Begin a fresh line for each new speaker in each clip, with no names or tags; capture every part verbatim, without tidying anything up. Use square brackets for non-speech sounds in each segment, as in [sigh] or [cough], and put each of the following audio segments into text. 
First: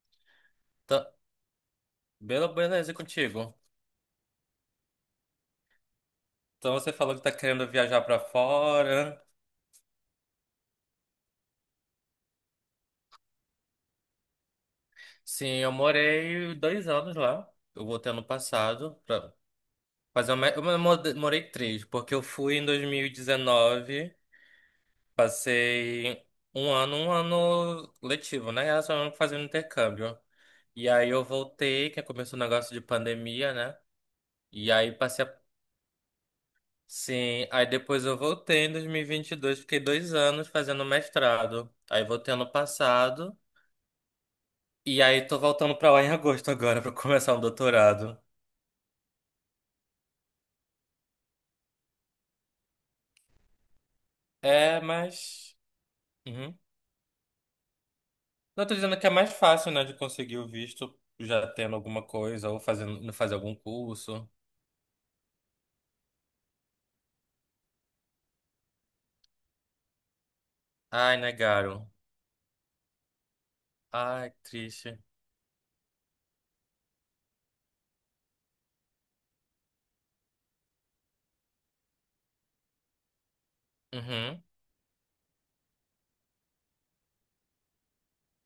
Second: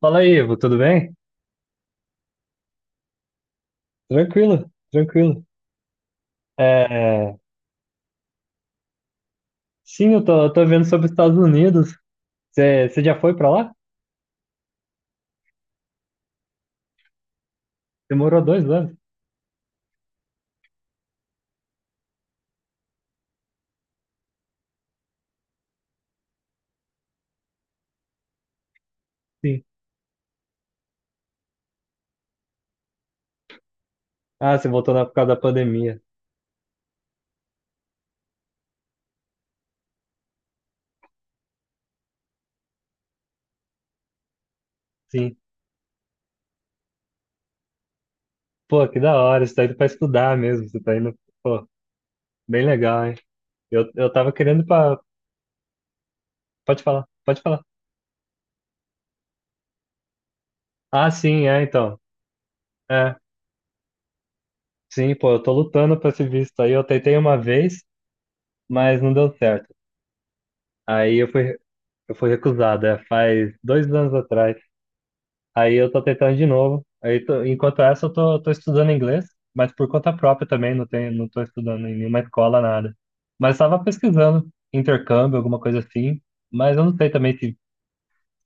Fala aí, Ivo, tudo
Tá.
bem?
Bela beleza, e contigo?
Tranquilo, tranquilo.
Então você falou que tá
É,
querendo viajar pra fora.
sim, eu tô, eu tô vendo sobre os Estados Unidos. Você já foi pra lá?
Sim, eu morei dois anos lá. Eu voltei
Você
ano
morou dois anos?
passado pra fazer uma. Eu mo- morei três, porque eu fui em dois mil e dezenove, passei um ano, um ano letivo, né? Era só fazendo
Sim.
intercâmbio. E aí eu voltei, que começou o negócio de pandemia, né?
Ah, você
E aí
voltou na, por
passei
causa
a.
da pandemia.
Sim, aí depois eu voltei em dois mil e e vinte e dois, fiquei dois anos fazendo mestrado. Aí voltei ano passado. E aí
Sim.
tô voltando pra lá em agosto agora pra começar o doutorado.
Pô, que da hora, você tá indo pra estudar mesmo. Você tá indo. Pô, bem legal, hein? Eu, eu tava querendo
É,
pra.
mas. Uhum.
Pode falar, pode falar.
Não tô dizendo que é mais fácil, né, de conseguir o visto
Ah, sim,
já
é,
tendo
então.
alguma coisa ou fazendo,
É,
fazer algum curso.
sim, pô, eu tô lutando pra esse visto aí. Eu tentei uma vez, mas não deu certo. Aí
Ai,
eu fui,
negaram.
eu fui recusado, é, faz dois anos
Ai, que
atrás.
triste.
Aí eu tô tentando de novo. Aí tô- enquanto essa, eu tô, tô estudando inglês, mas por conta própria também, não tem, não tô estudando em nenhuma escola, nada. Mas estava
Uhum.
pesquisando intercâmbio, alguma coisa assim, mas eu não sei também se,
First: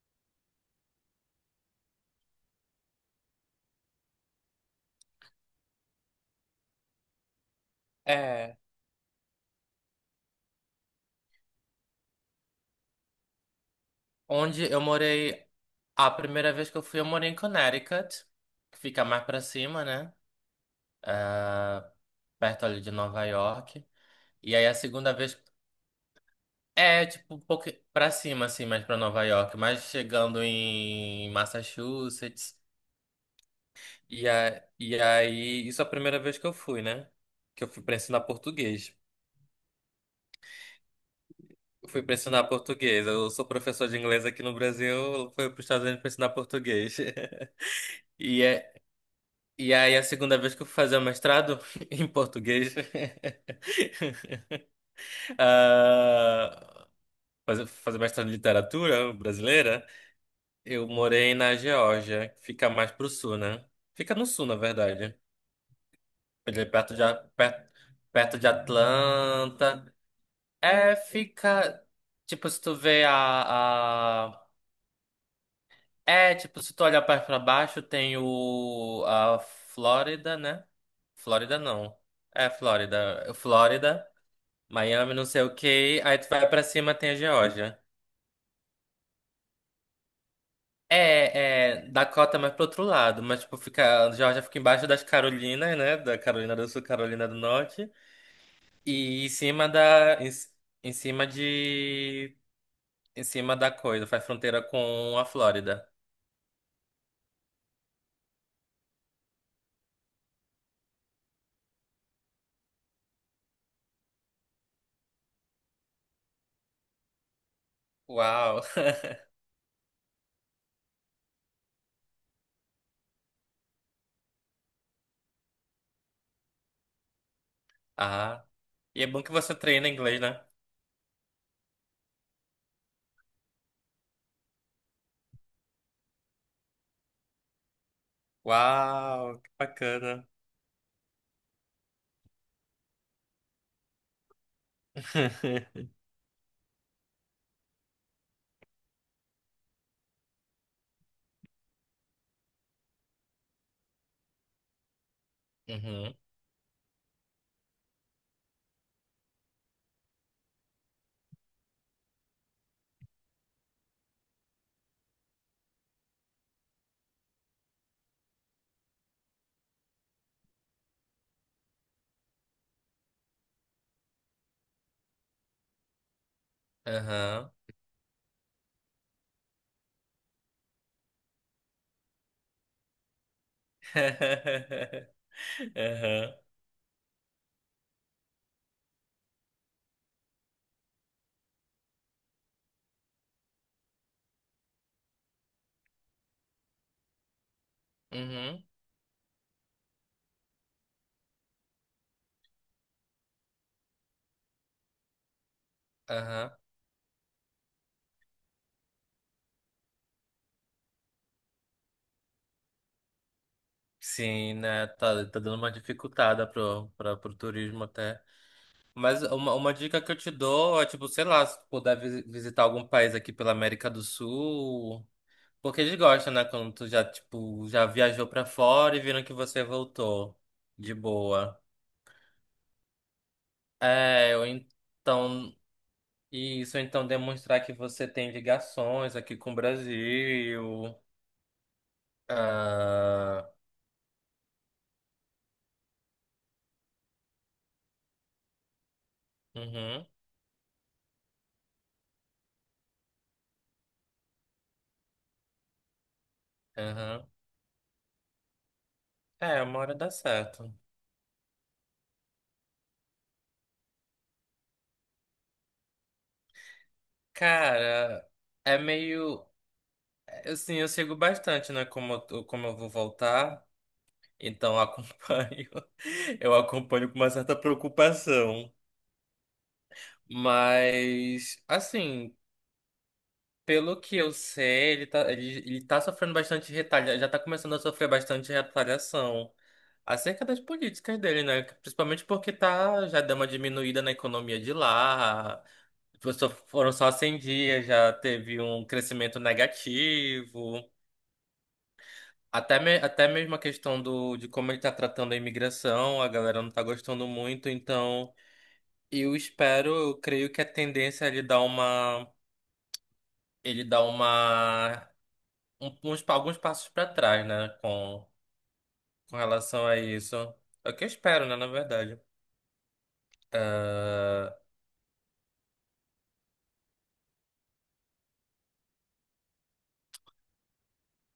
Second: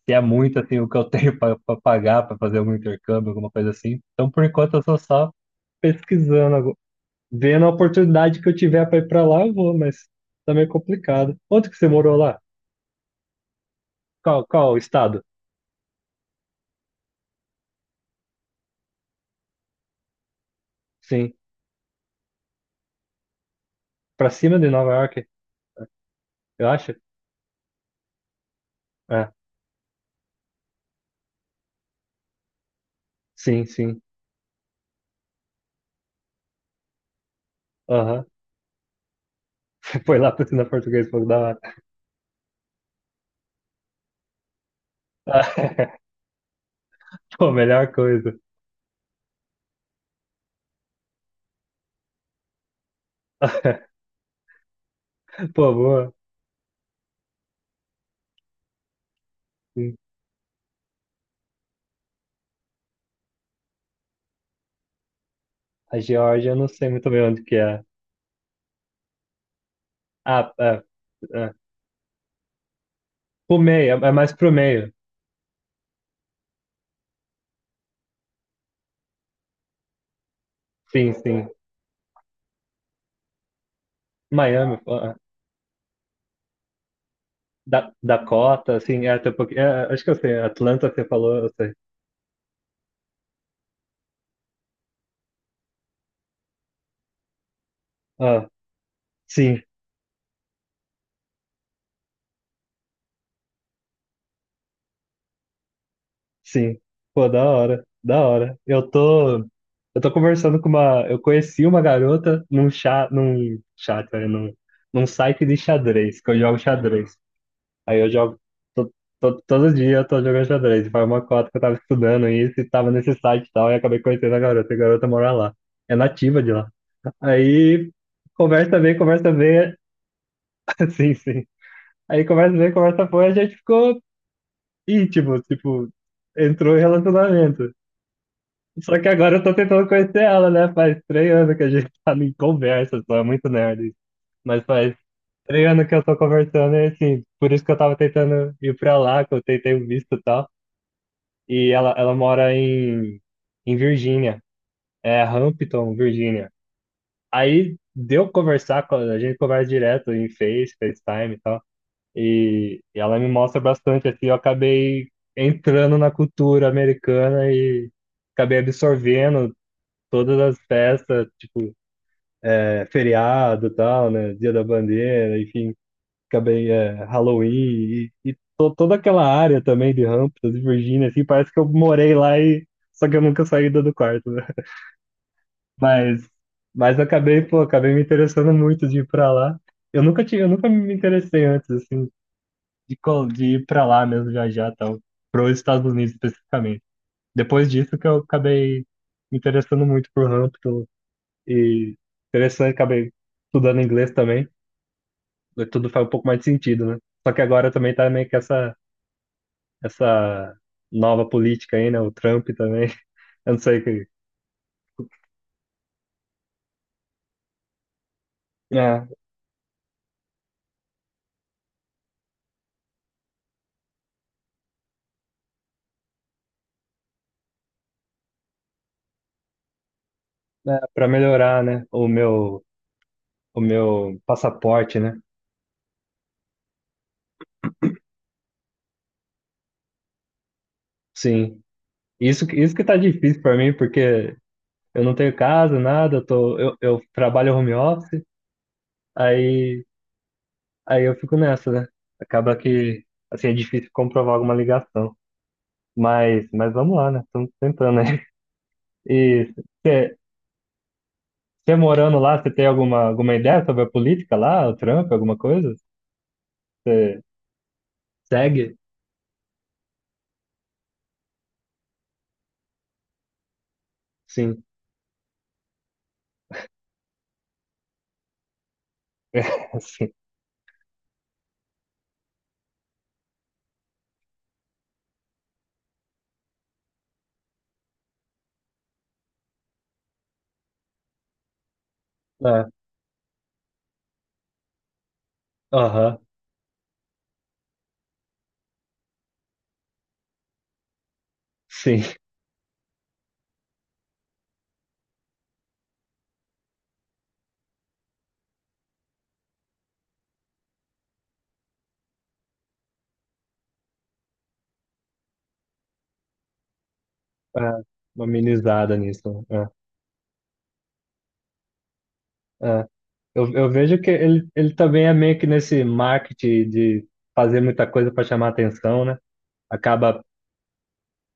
se é muito assim o que eu tenho [laughs] para pagar para fazer algum intercâmbio, alguma coisa assim. Então, por enquanto, eu tô só pesquisando, algu- vendo a oportunidade que eu
É.
tiver para ir para lá, eu vou, mas tá meio complicado. Onde que você morou lá? Qual,
Onde
qual
eu
estado?
morei. A primeira vez que eu fui, eu morei em Connecticut, que fica mais pra cima, né?
Sim,
Ah, perto ali de Nova York.
para
E
cima
aí
de
a
Nova
segunda
York,
vez.
eu acho.
É, tipo, um pouco pra cima, assim, mais pra Nova
É,
York, mas chegando em Massachusetts.
sim, sim.
E, a, e aí, isso é a primeira vez que eu fui, né? Que eu fui pra ensinar
Aham.
português.
[laughs] Foi lá pra ensinar português, pô, da hora.
Eu fui pra ensinar português. Eu sou professor de inglês aqui no Brasil, fui pros Estados Unidos pra
[laughs]
ensinar português. [laughs]
Pô, melhor coisa.
E, é, e aí, a segunda vez que eu fui fazer o mestrado [laughs] em português. [laughs]
[laughs] Pô, boa.
Ah, fazer, fazer mestrado em literatura brasileira.
Sim.
Eu morei na Geórgia, que fica mais pro sul, né? Fica no sul, na verdade.
A Geórgia, eu
Ele é
não sei
perto de,
muito
A-
bem onde que
per-
é.
perto de Atlanta.
Ah, é,
É,
é.
fica. Tipo, se tu vê
Pro meio, é é
a,
mais
a-
pro meio.
É, tipo, se tu olhar pra pra baixo, tem o. A Flórida, né?
Sim, sim.
Flórida não. É, Flórida. Flórida,
Miami, pô,
Miami,
é.
não sei o quê. Aí tu vai pra cima, tem a Geórgia.
Da, Dakota, assim, é até um pouquinho. É, é, acho que eu sei. Atlanta, você falou, eu
É,
sei.
é, Dakota mais pro outro lado, mas tipo, fica, a Georgia fica embaixo das Carolinas, né? Da Carolina do Sul, Carolina do Norte,
Ah,
e em
sim,
cima da, em, em cima de, em cima da coisa, faz fronteira com a Flórida.
sim. Pô, da hora, da hora. Eu tô, eu tô conversando com uma. Eu conheci uma garota num chat, num chat, né, num, num site de xadrez, que eu jogo xadrez. Aí eu jogo
Uau!
to,
[laughs]
to, Todo dia eu tô jogando xadrez. Foi uma cota que eu tava estudando isso e tava nesse site e tal, e acabei conhecendo a garota. E a garota mora lá. É nativa de lá. Aí
Ah,
conversa bem,
e é bom que
conversa
você
bem.
treina inglês, né?
[laughs] Sim, sim. Aí conversa bem, conversa foi, a gente ficou íntimo, tipo, entrou em relacionamento. Só que agora
Uau,
eu
que
tô tentando conhecer
bacana.
ela, né? Faz três anos que a gente [laughs] tá em conversa, só é muito nerd. Mas faz três anos
[laughs]
que eu tô conversando e assim, por isso que eu tava tentando ir pra lá, que eu tentei o visto e tal. E ela, ela mora em, em Virgínia, é Hampton,
Uhum,
Virgínia. Aí deu conversar, com- a gente conversa direto em Face, FaceTime e tal. E, e ela me mostra bastante, assim, eu acabei entrando na cultura americana e acabei absorvendo todas as festas, tipo, é, feriado e tal, né? Dia da Bandeira, enfim acabei é, Halloween
aham.
e, e to- toda aquela área também de Hamptons e Virgínia, assim, parece que eu morei lá e só que eu nunca saí do do quarto, né? [laughs]
[laughs]
Mas,
Aham,
mas eu acabei, pô, acabei me interessando muito de ir pra lá. Eu nunca tinha, eu nunca me interessei antes, assim, de, co- de ir pra lá mesmo, viajar e tal, pros Estados Unidos especificamente. Depois disso que eu
uhum,
acabei me interessando muito por Hampton e interessante, acabei estudando inglês também, tudo faz um pouco mais de
aham.
sentido, né? Só que agora também tá meio que essa essa nova política aí, né? O Trump também. [laughs] Eu não sei o que.
Sim, né? Tá, tá dando uma dificultada pro, pra, pro turismo até.
É,
Mas uma, uma dica que eu te dou é, tipo, sei lá, se tu puder visi- visitar algum país aqui pela América do Sul. Porque eles gostam, né? Quando tu já, tipo, já viajou pra fora e viram que você voltou
né,
de
para
boa.
melhorar, né? O meu, o meu
É, ou
passaporte, né?
então. Isso, ou então demonstrar que você tem ligações aqui com o Brasil.
Sim. Isso, que- isso que tá difícil
Ah,
para mim, porque eu não tenho casa, nada, eu tô, eu, eu trabalho home office, aí,
uhum,
aí eu fico nessa, né? Acaba que, assim, é difícil comprovar alguma ligação. Mas, mas vamos lá, né?
uhum.
Estamos tentando, né? [laughs] E
É, uma hora dá
você
certo.
morando lá, você tem alguma, alguma ideia sobre a política lá, o Trump, alguma coisa?
Cara,
Segue?
é meio. é, Assim, eu sigo bastante, né? Como, eu- tô- como eu vou voltar,
Sim.
então eu acompanho. [laughs] Eu acompanho com uma certa preocupação.
[laughs] Sim.
Mas, assim, pelo que eu sei, ele tá, ele, ele tá sofrendo bastante retalha, já tá começando a sofrer bastante retaliação acerca das políticas dele, né? Principalmente porque
É.
tá, já deu uma diminuída na economia de lá.
Aham.
Só- Foram só cem dias, já teve um crescimento negativo.
Sim.
Até, me- até mesmo a questão do, de como ele tá tratando a imigração, a galera não tá gostando muito, então eu espero, eu creio que a tendência é ele dar uma, ele dar uma, um- uns, pa- alguns passos para trás,
É.
né,
Uma
com,
amenizada
com
nisso, né?
relação a isso. É o que eu espero, né, na verdade.
É. É. Eu, eu vejo que ele,
Ah,
ele também é meio que nesse marketing de fazer muita coisa para chamar atenção, né? Acaba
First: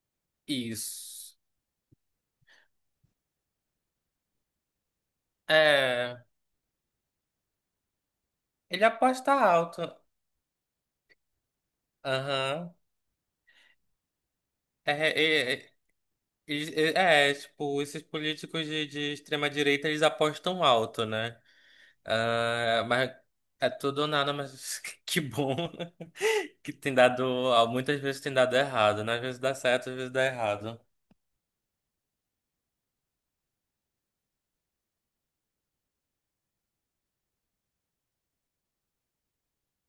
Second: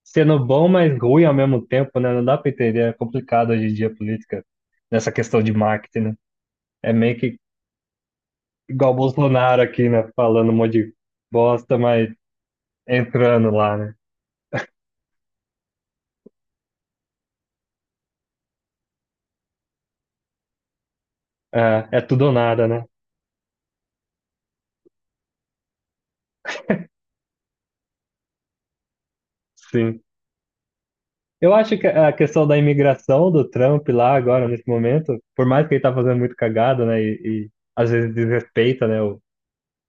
sendo bom, mas ruim ao
isso.
mesmo tempo, né? Não dá para entender. É complicado hoje em dia a política nessa questão de marketing, né?
É,
É meio que
ele
igual o
aposta
Bolsonaro
alto.
aqui, né? Falando um monte de bosta, mas
Aham.
entrando lá, né?
É, é, é, é, é, é, tipo, esses políticos de, de extrema direita, eles apostam alto, né?
É, é tudo ou nada,
Ah,
né?
mas é tudo ou nada, mas [laughs] que bom [laughs] que tem dado. ah, Muitas vezes tem dado errado, né? Às vezes dá certo, às
Sim.
vezes dá errado.
Eu acho que a questão da imigração do Trump lá agora, nesse momento, por mais que ele tá fazendo muito cagada, né, e, e às vezes desrespeita, né, o-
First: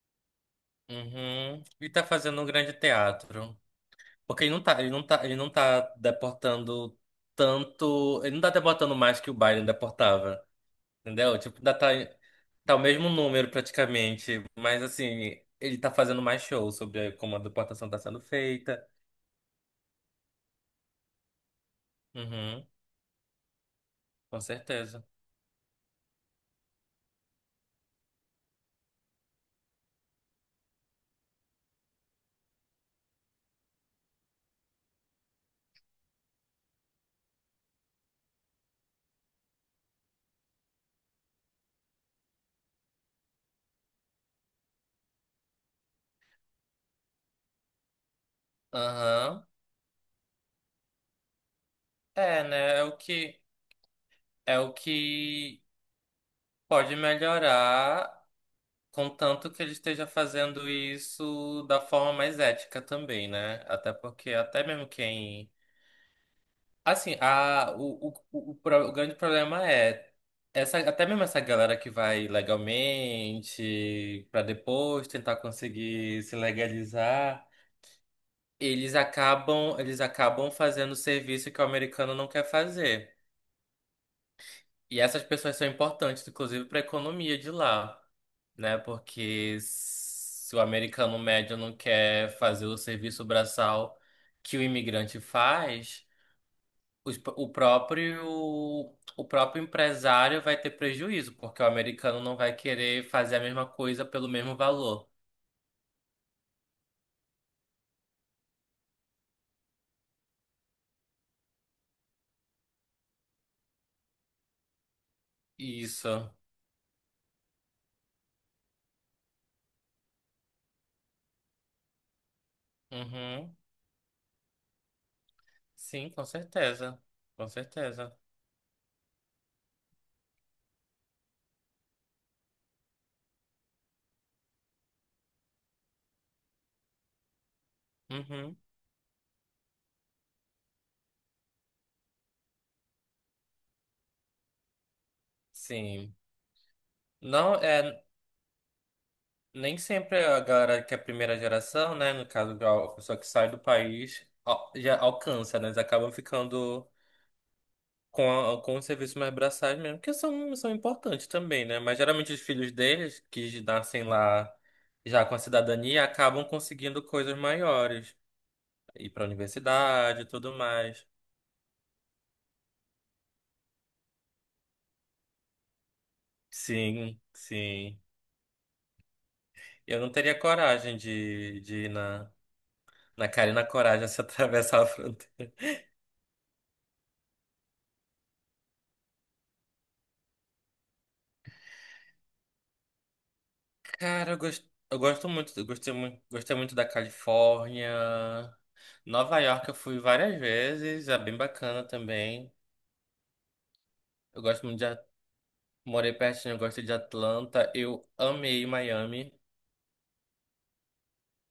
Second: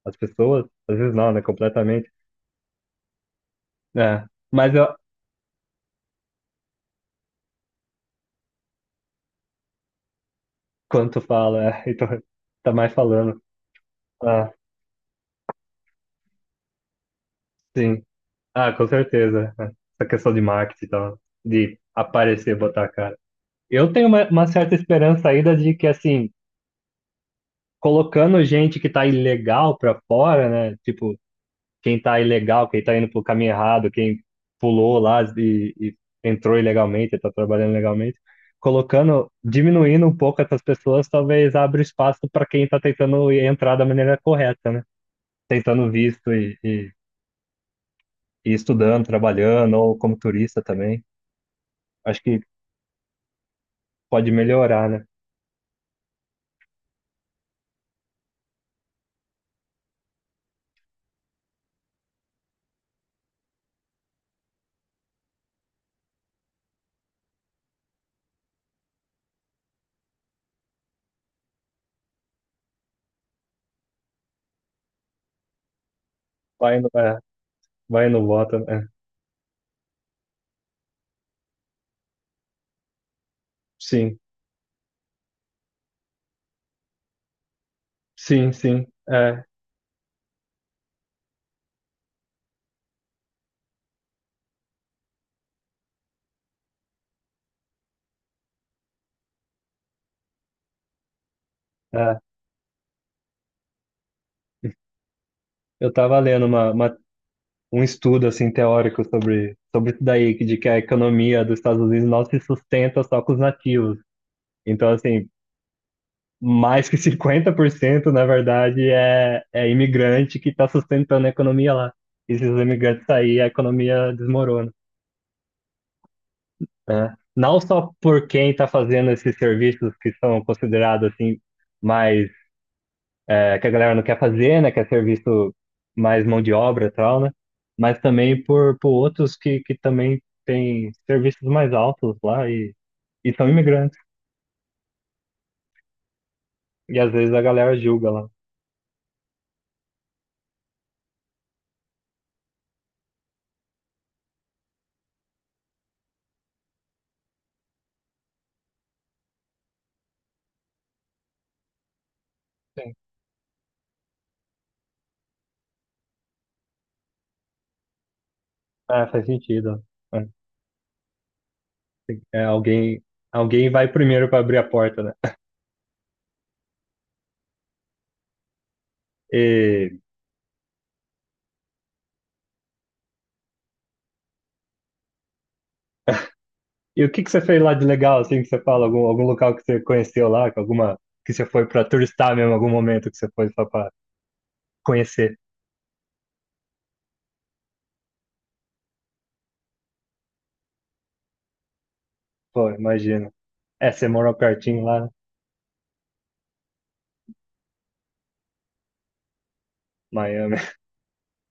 as pessoas, às vezes não, né,
Uhum. E tá
completamente,
fazendo um grande teatro.
né,
Porque ele não
mas
tá,
eu,
ele não tá, ele não tá deportando tanto. Ele não tá deportando mais que o Biden deportava.
quando
Entendeu? Tipo,
fala,
ainda
é, [laughs]
tá,
então, tá
tá o
mais
mesmo
falando,
número praticamente.
ah,
Mas assim, ele tá fazendo mais show sobre como a deportação tá
sim,
sendo
ah,
feita.
com certeza, né, essa questão de marketing e tal, de aparecer,
Uhum,
botar a cara. Eu tenho uma,
com
uma certa
certeza.
esperança ainda de que, assim, colocando gente que tá ilegal pra fora, né, tipo, quem tá ilegal, quem tá indo pro caminho errado, quem pulou lá e, e entrou ilegalmente, tá trabalhando ilegalmente, colocando, diminuindo um pouco essas pessoas, talvez abra espaço para quem tá tentando entrar da maneira correta, né? Tentando visto e, e, e estudando,
Aham.
trabalhando, ou como turista também. Acho que
É, né? É o que
pode
é o
melhorar, né?
que pode melhorar, contanto que ele esteja fazendo isso da forma mais ética também, né? Até porque até mesmo quem assim, a o, o, o, o pro- o grande problema é essa até mesmo essa galera que vai legalmente para depois tentar conseguir se
Vai no, é,
legalizar,
vai no voto, é.
eles acabam eles acabam fazendo serviço que o americano não quer fazer.
Sim,
E essas pessoas são importantes, inclusive, para a economia de lá,
sim,
né?
sim. É,
Porque se o americano médio não quer fazer o serviço braçal que o imigrante faz, os- o próprio, o próprio empresário vai ter prejuízo, porque o
é.
americano não vai querer fazer a mesma coisa pelo mesmo valor.
Eu tava lendo uma, uma um estudo assim teórico sobre sobre isso daí, que- de que a economia dos Estados Unidos não se sustenta só com os nativos. Então, assim,
Isso.
mais que [laughs] cinquenta por cento na verdade, é, é imigrante que está sustentando a economia lá. E se os imigrantes saírem, a
Uhum.
economia desmorona,
Sim, com certeza.
né?
Com
Não só
certeza.
por quem está fazendo esses serviços que são considerados assim mais é, que a galera não quer fazer, né? Quer ser visto mais mão de obra e tal, né? Mas também
Uhum.
por, por outros que, que também têm serviços mais altos lá e, e são imigrantes.
Sim.
E às vezes a
Não,
galera
é,
julga lá.
Nem sempre a galera que é primeira geração, né? No caso, a pessoa que sai do país al- já alcança, né? Eles acabam ficando com, a- com os serviços mais braçais mesmo, que são, são importantes também, né? Mas geralmente os filhos
Sim.
deles, que nascem lá já com a cidadania, acabam conseguindo coisas maiores.
Ah,
Ir
faz
pra
sentido.
universidade
É,
e tudo mais.
tem- é, alguém, alguém vai primeiro para abrir a porta, né?
Sim, sim.
E,
Eu não teria coragem de, de ir na, na cara e na coragem [laughs] se atravessar a.
e o que que você fez lá de legal, assim, que você fala? Algum, algum local que você conheceu lá, que alguma que você foi para turistar mesmo, algum momento que você foi só para
Cara, eu gosto, eu gosto
conhecer?
muito, eu gostei muito, gostei muito da Califórnia. Nova York eu fui várias vezes, é bem bacana também.
Pô, imagina. É, você morou
Eu gosto muito
pertinho
de,
lá,
At-
né?
morei pertinho, eu gosto de Atlanta. Eu amei Miami.
Miami. [laughs]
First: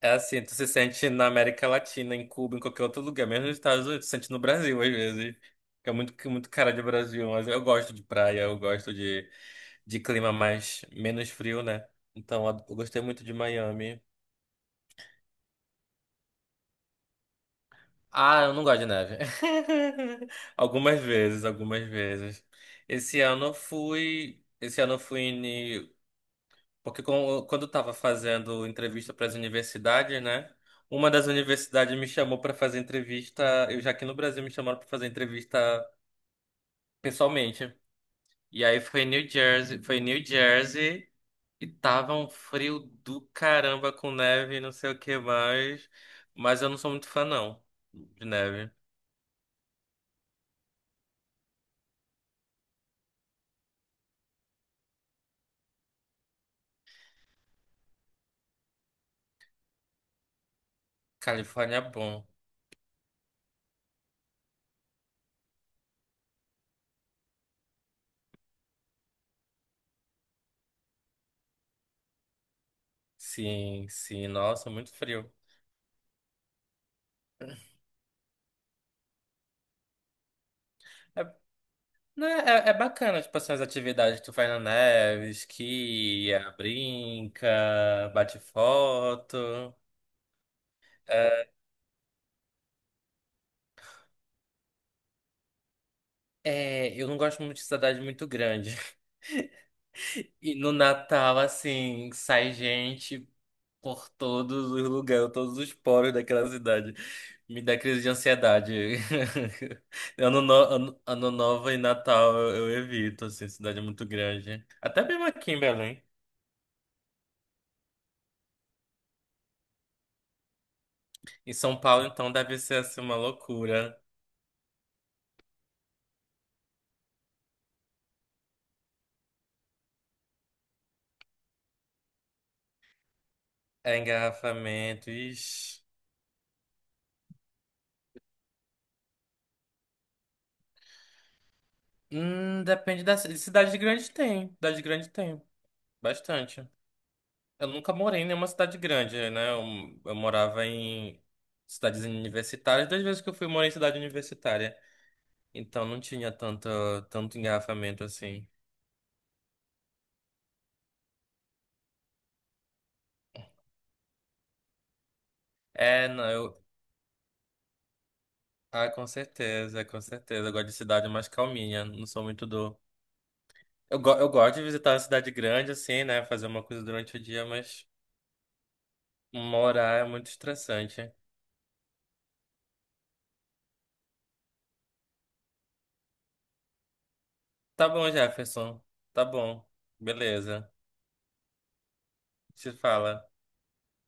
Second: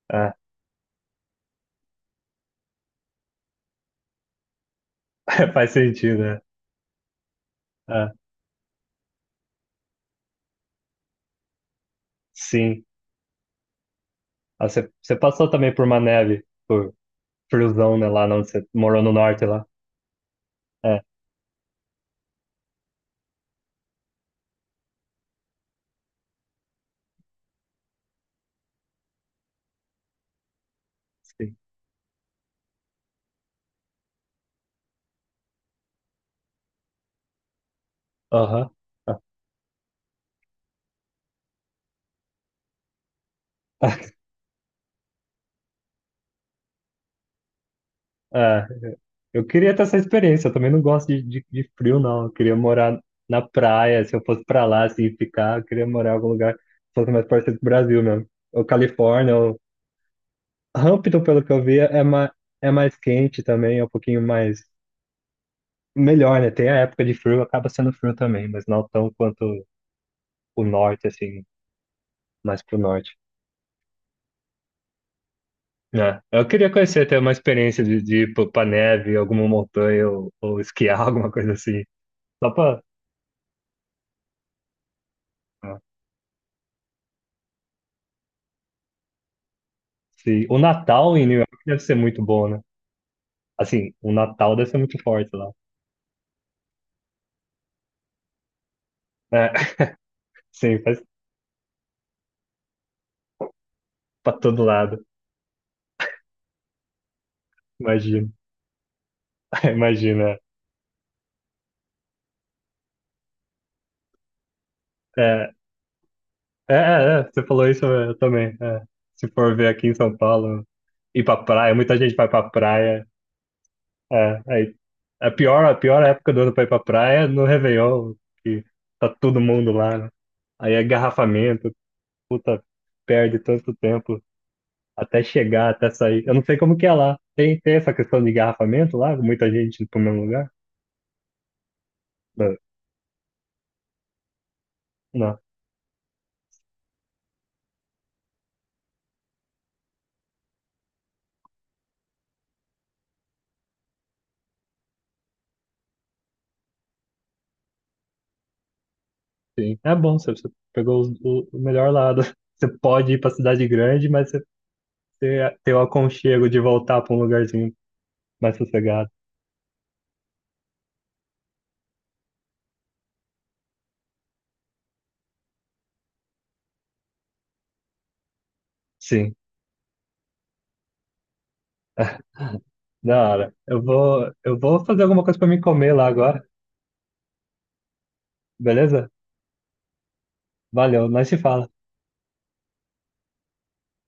É
É,
assim, tu se sente na América Latina, em Cuba, em qualquer outro lugar, mesmo nos Estados Unidos, tu se sente no Brasil às vezes.
[laughs] faz
Que é muito,
sentido,
que é
né?
muito cara de Brasil, mas eu gosto de
É,
praia, eu gosto de, de clima mais, menos frio, né? Então eu
sim.
gostei muito de Miami.
Ah, você você passou também por uma neve, por friozão, né? Lá
Ah,
onde
eu não
você
gosto de
morou no
neve.
norte lá.
[laughs] Algumas
É,
vezes, algumas vezes. Esse ano eu fui, esse ano eu fui em, porque com- quando eu tava fazendo entrevista para as universidades, né? Uma das
sim.
universidades me chamou para fazer entrevista, eu já aqui no Brasil me chamaram para fazer entrevista pessoalmente. E
Aham.
aí foi em New Jersey, foi em New Jersey e tava um frio do caramba com neve, e não sei o que mais, mas eu não sou muito fã não de
É,
neve.
[laughs] eu queria ter essa experiência. Eu também não gosto de, de, de frio, não. Eu queria morar na praia. Se eu fosse pra lá, assim, ficar, eu queria morar em algum lugar que fosse mais parecido com o Brasil mesmo. Ou Califórnia, ou Hampton, pelo que eu
Califórnia
vi,
é
é
bom.
mais, é mais quente também, é um pouquinho mais. Melhor, né? Tem a época de frio, acaba sendo frio também, mas não tão quanto o norte, assim, mais pro norte.
Sim, sim, nossa, muito frio.
É. Eu queria conhecer, ter uma experiência de, de ir pro- pra neve, alguma montanha, ou, ou esquiar, [laughs]
É,
alguma coisa assim.
né,
Só
é, é
pra.
bacana, tipo assim, as atividades que tu faz na neve,
É.
esquia, brinca, bate foto.
Se... O Natal em New
É,
York deve ser muito bom, né? Assim, o Natal deve ser muito forte lá.
é, eu não gosto muito de cidade muito grande.
É.
[laughs]
[laughs]
E no
Sim, faz
Natal, assim, sai gente por
pra todo
todos os
lado.
lugares, todos os poros daquela cidade. Me dá crise de
Imagina,
ansiedade.
[laughs]
[laughs]
imagina.
Ano, no- ano, ano novo e Natal eu, eu evito, assim, cidade muito grande. Até mesmo aqui
É,
em Belém.
é, é, é, você falou isso eu também. É. Se for ver aqui em São Paulo, ir pra
Em
praia,
São
muita
Paulo,
gente vai
então,
pra
deve ser assim
praia.
uma loucura.
É, aí, a pior, a pior época do ano pra ir pra praia é no Réveillon, que tá todo mundo lá, né? Aí é garrafamento, puta, perde tanto
É
tempo
engarrafamento.
até chegar,
Ixi.
até sair. Eu não sei como que é lá. Tem, tem essa questão de garrafamento lá? Muita gente pro mesmo lugar? Não,
Hum, depende da ci- cidade grande tem. Cidade grande
não,
tem. Bastante. Eu nunca morei em nenhuma cidade grande, né? Eu, eu morava em cidades universitárias. Das vezes que eu fui, eu morei em cidade universitária. Então não tinha tanto, tanto engarrafamento assim.
sim. É bom, você, você pegou os- o, o melhor lado. [laughs] Você pode ir pra cidade grande, mas você, você tem o
É, não,
aconchego de
eu.
voltar pra um lugarzinho mais
Ah, com
sossegado.
certeza, com certeza. Eu gosto de cidade mais calminha. Não sou muito do. Eu, go- eu gosto de visitar a cidade grande, assim, né? Fazer uma coisa durante o dia, mas.
Sim,
Morar é muito estressante.
da hora. Eu vou, eu vou fazer alguma coisa pra mim comer lá agora.
Tá bom, Jefferson.
Beleza?
Tá bom. Beleza.
Valeu, nós se fala.
Se fala.